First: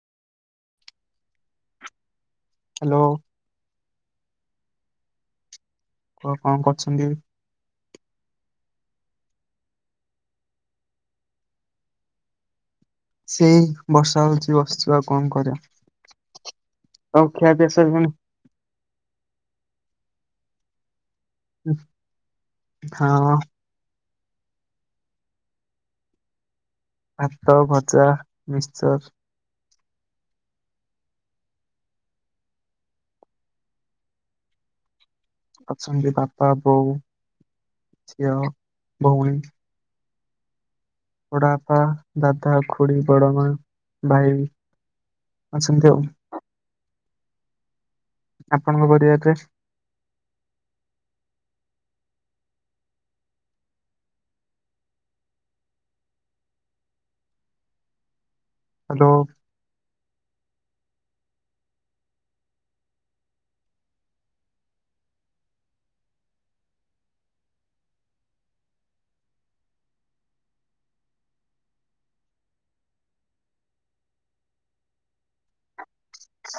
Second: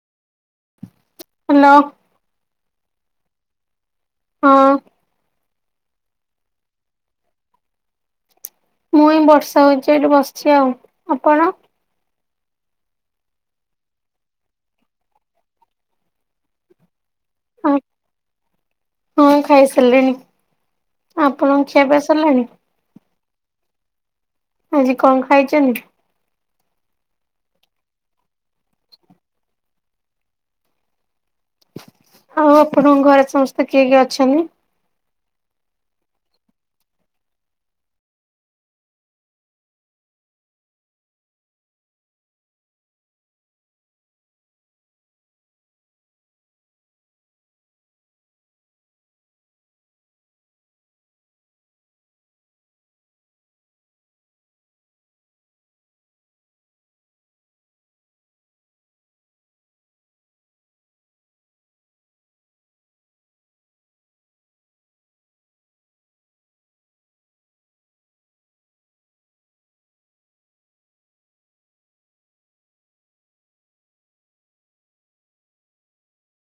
Hello. Hello. ହଁ। କୁହ କଣ କରୁଚନ୍ତି ଏବେ? ମୁଁ ଏଇ ବର୍ଷା ହଉଚି ଏଠି ବସିଚି ଆଉ- ଆପଣ? ସେଇ ବର୍ଷା ହଉଚି ବସିଚି ଆଉ କଣ କରିବା। ଆଉ ଖିଆ ପିଆ ସଇଲାଣି? ହଁ- ଖାଇସାରିଲିଣି-ଆପଣଙ୍କ ଖିଆ ପିଆ ସରିଲାଣି? ହଁ। ଆଜି କଣ ଖାଇଚନ୍ତି? ଭାତ, ଭଜା, ମିଶ୍ଚର୍। ଆଉ ଆପଣଙ୍କ ଘରେ ସମସ୍ତେ କିଏ କିଏ ଅଛନ୍ତି? ଅଛନ୍ତି ବାପା, ବୋଉ, ଝିଅ-ଭଉଣୀ। ବଡବାପା, ଦାଦା, ଖୁଡ଼ି, ବଡ଼ମା, ଭାଇ ଅଛନ୍ତି ଆଉ। ଆପଣଙ୍କ ପରିବାରରେ? ହାଲୋ।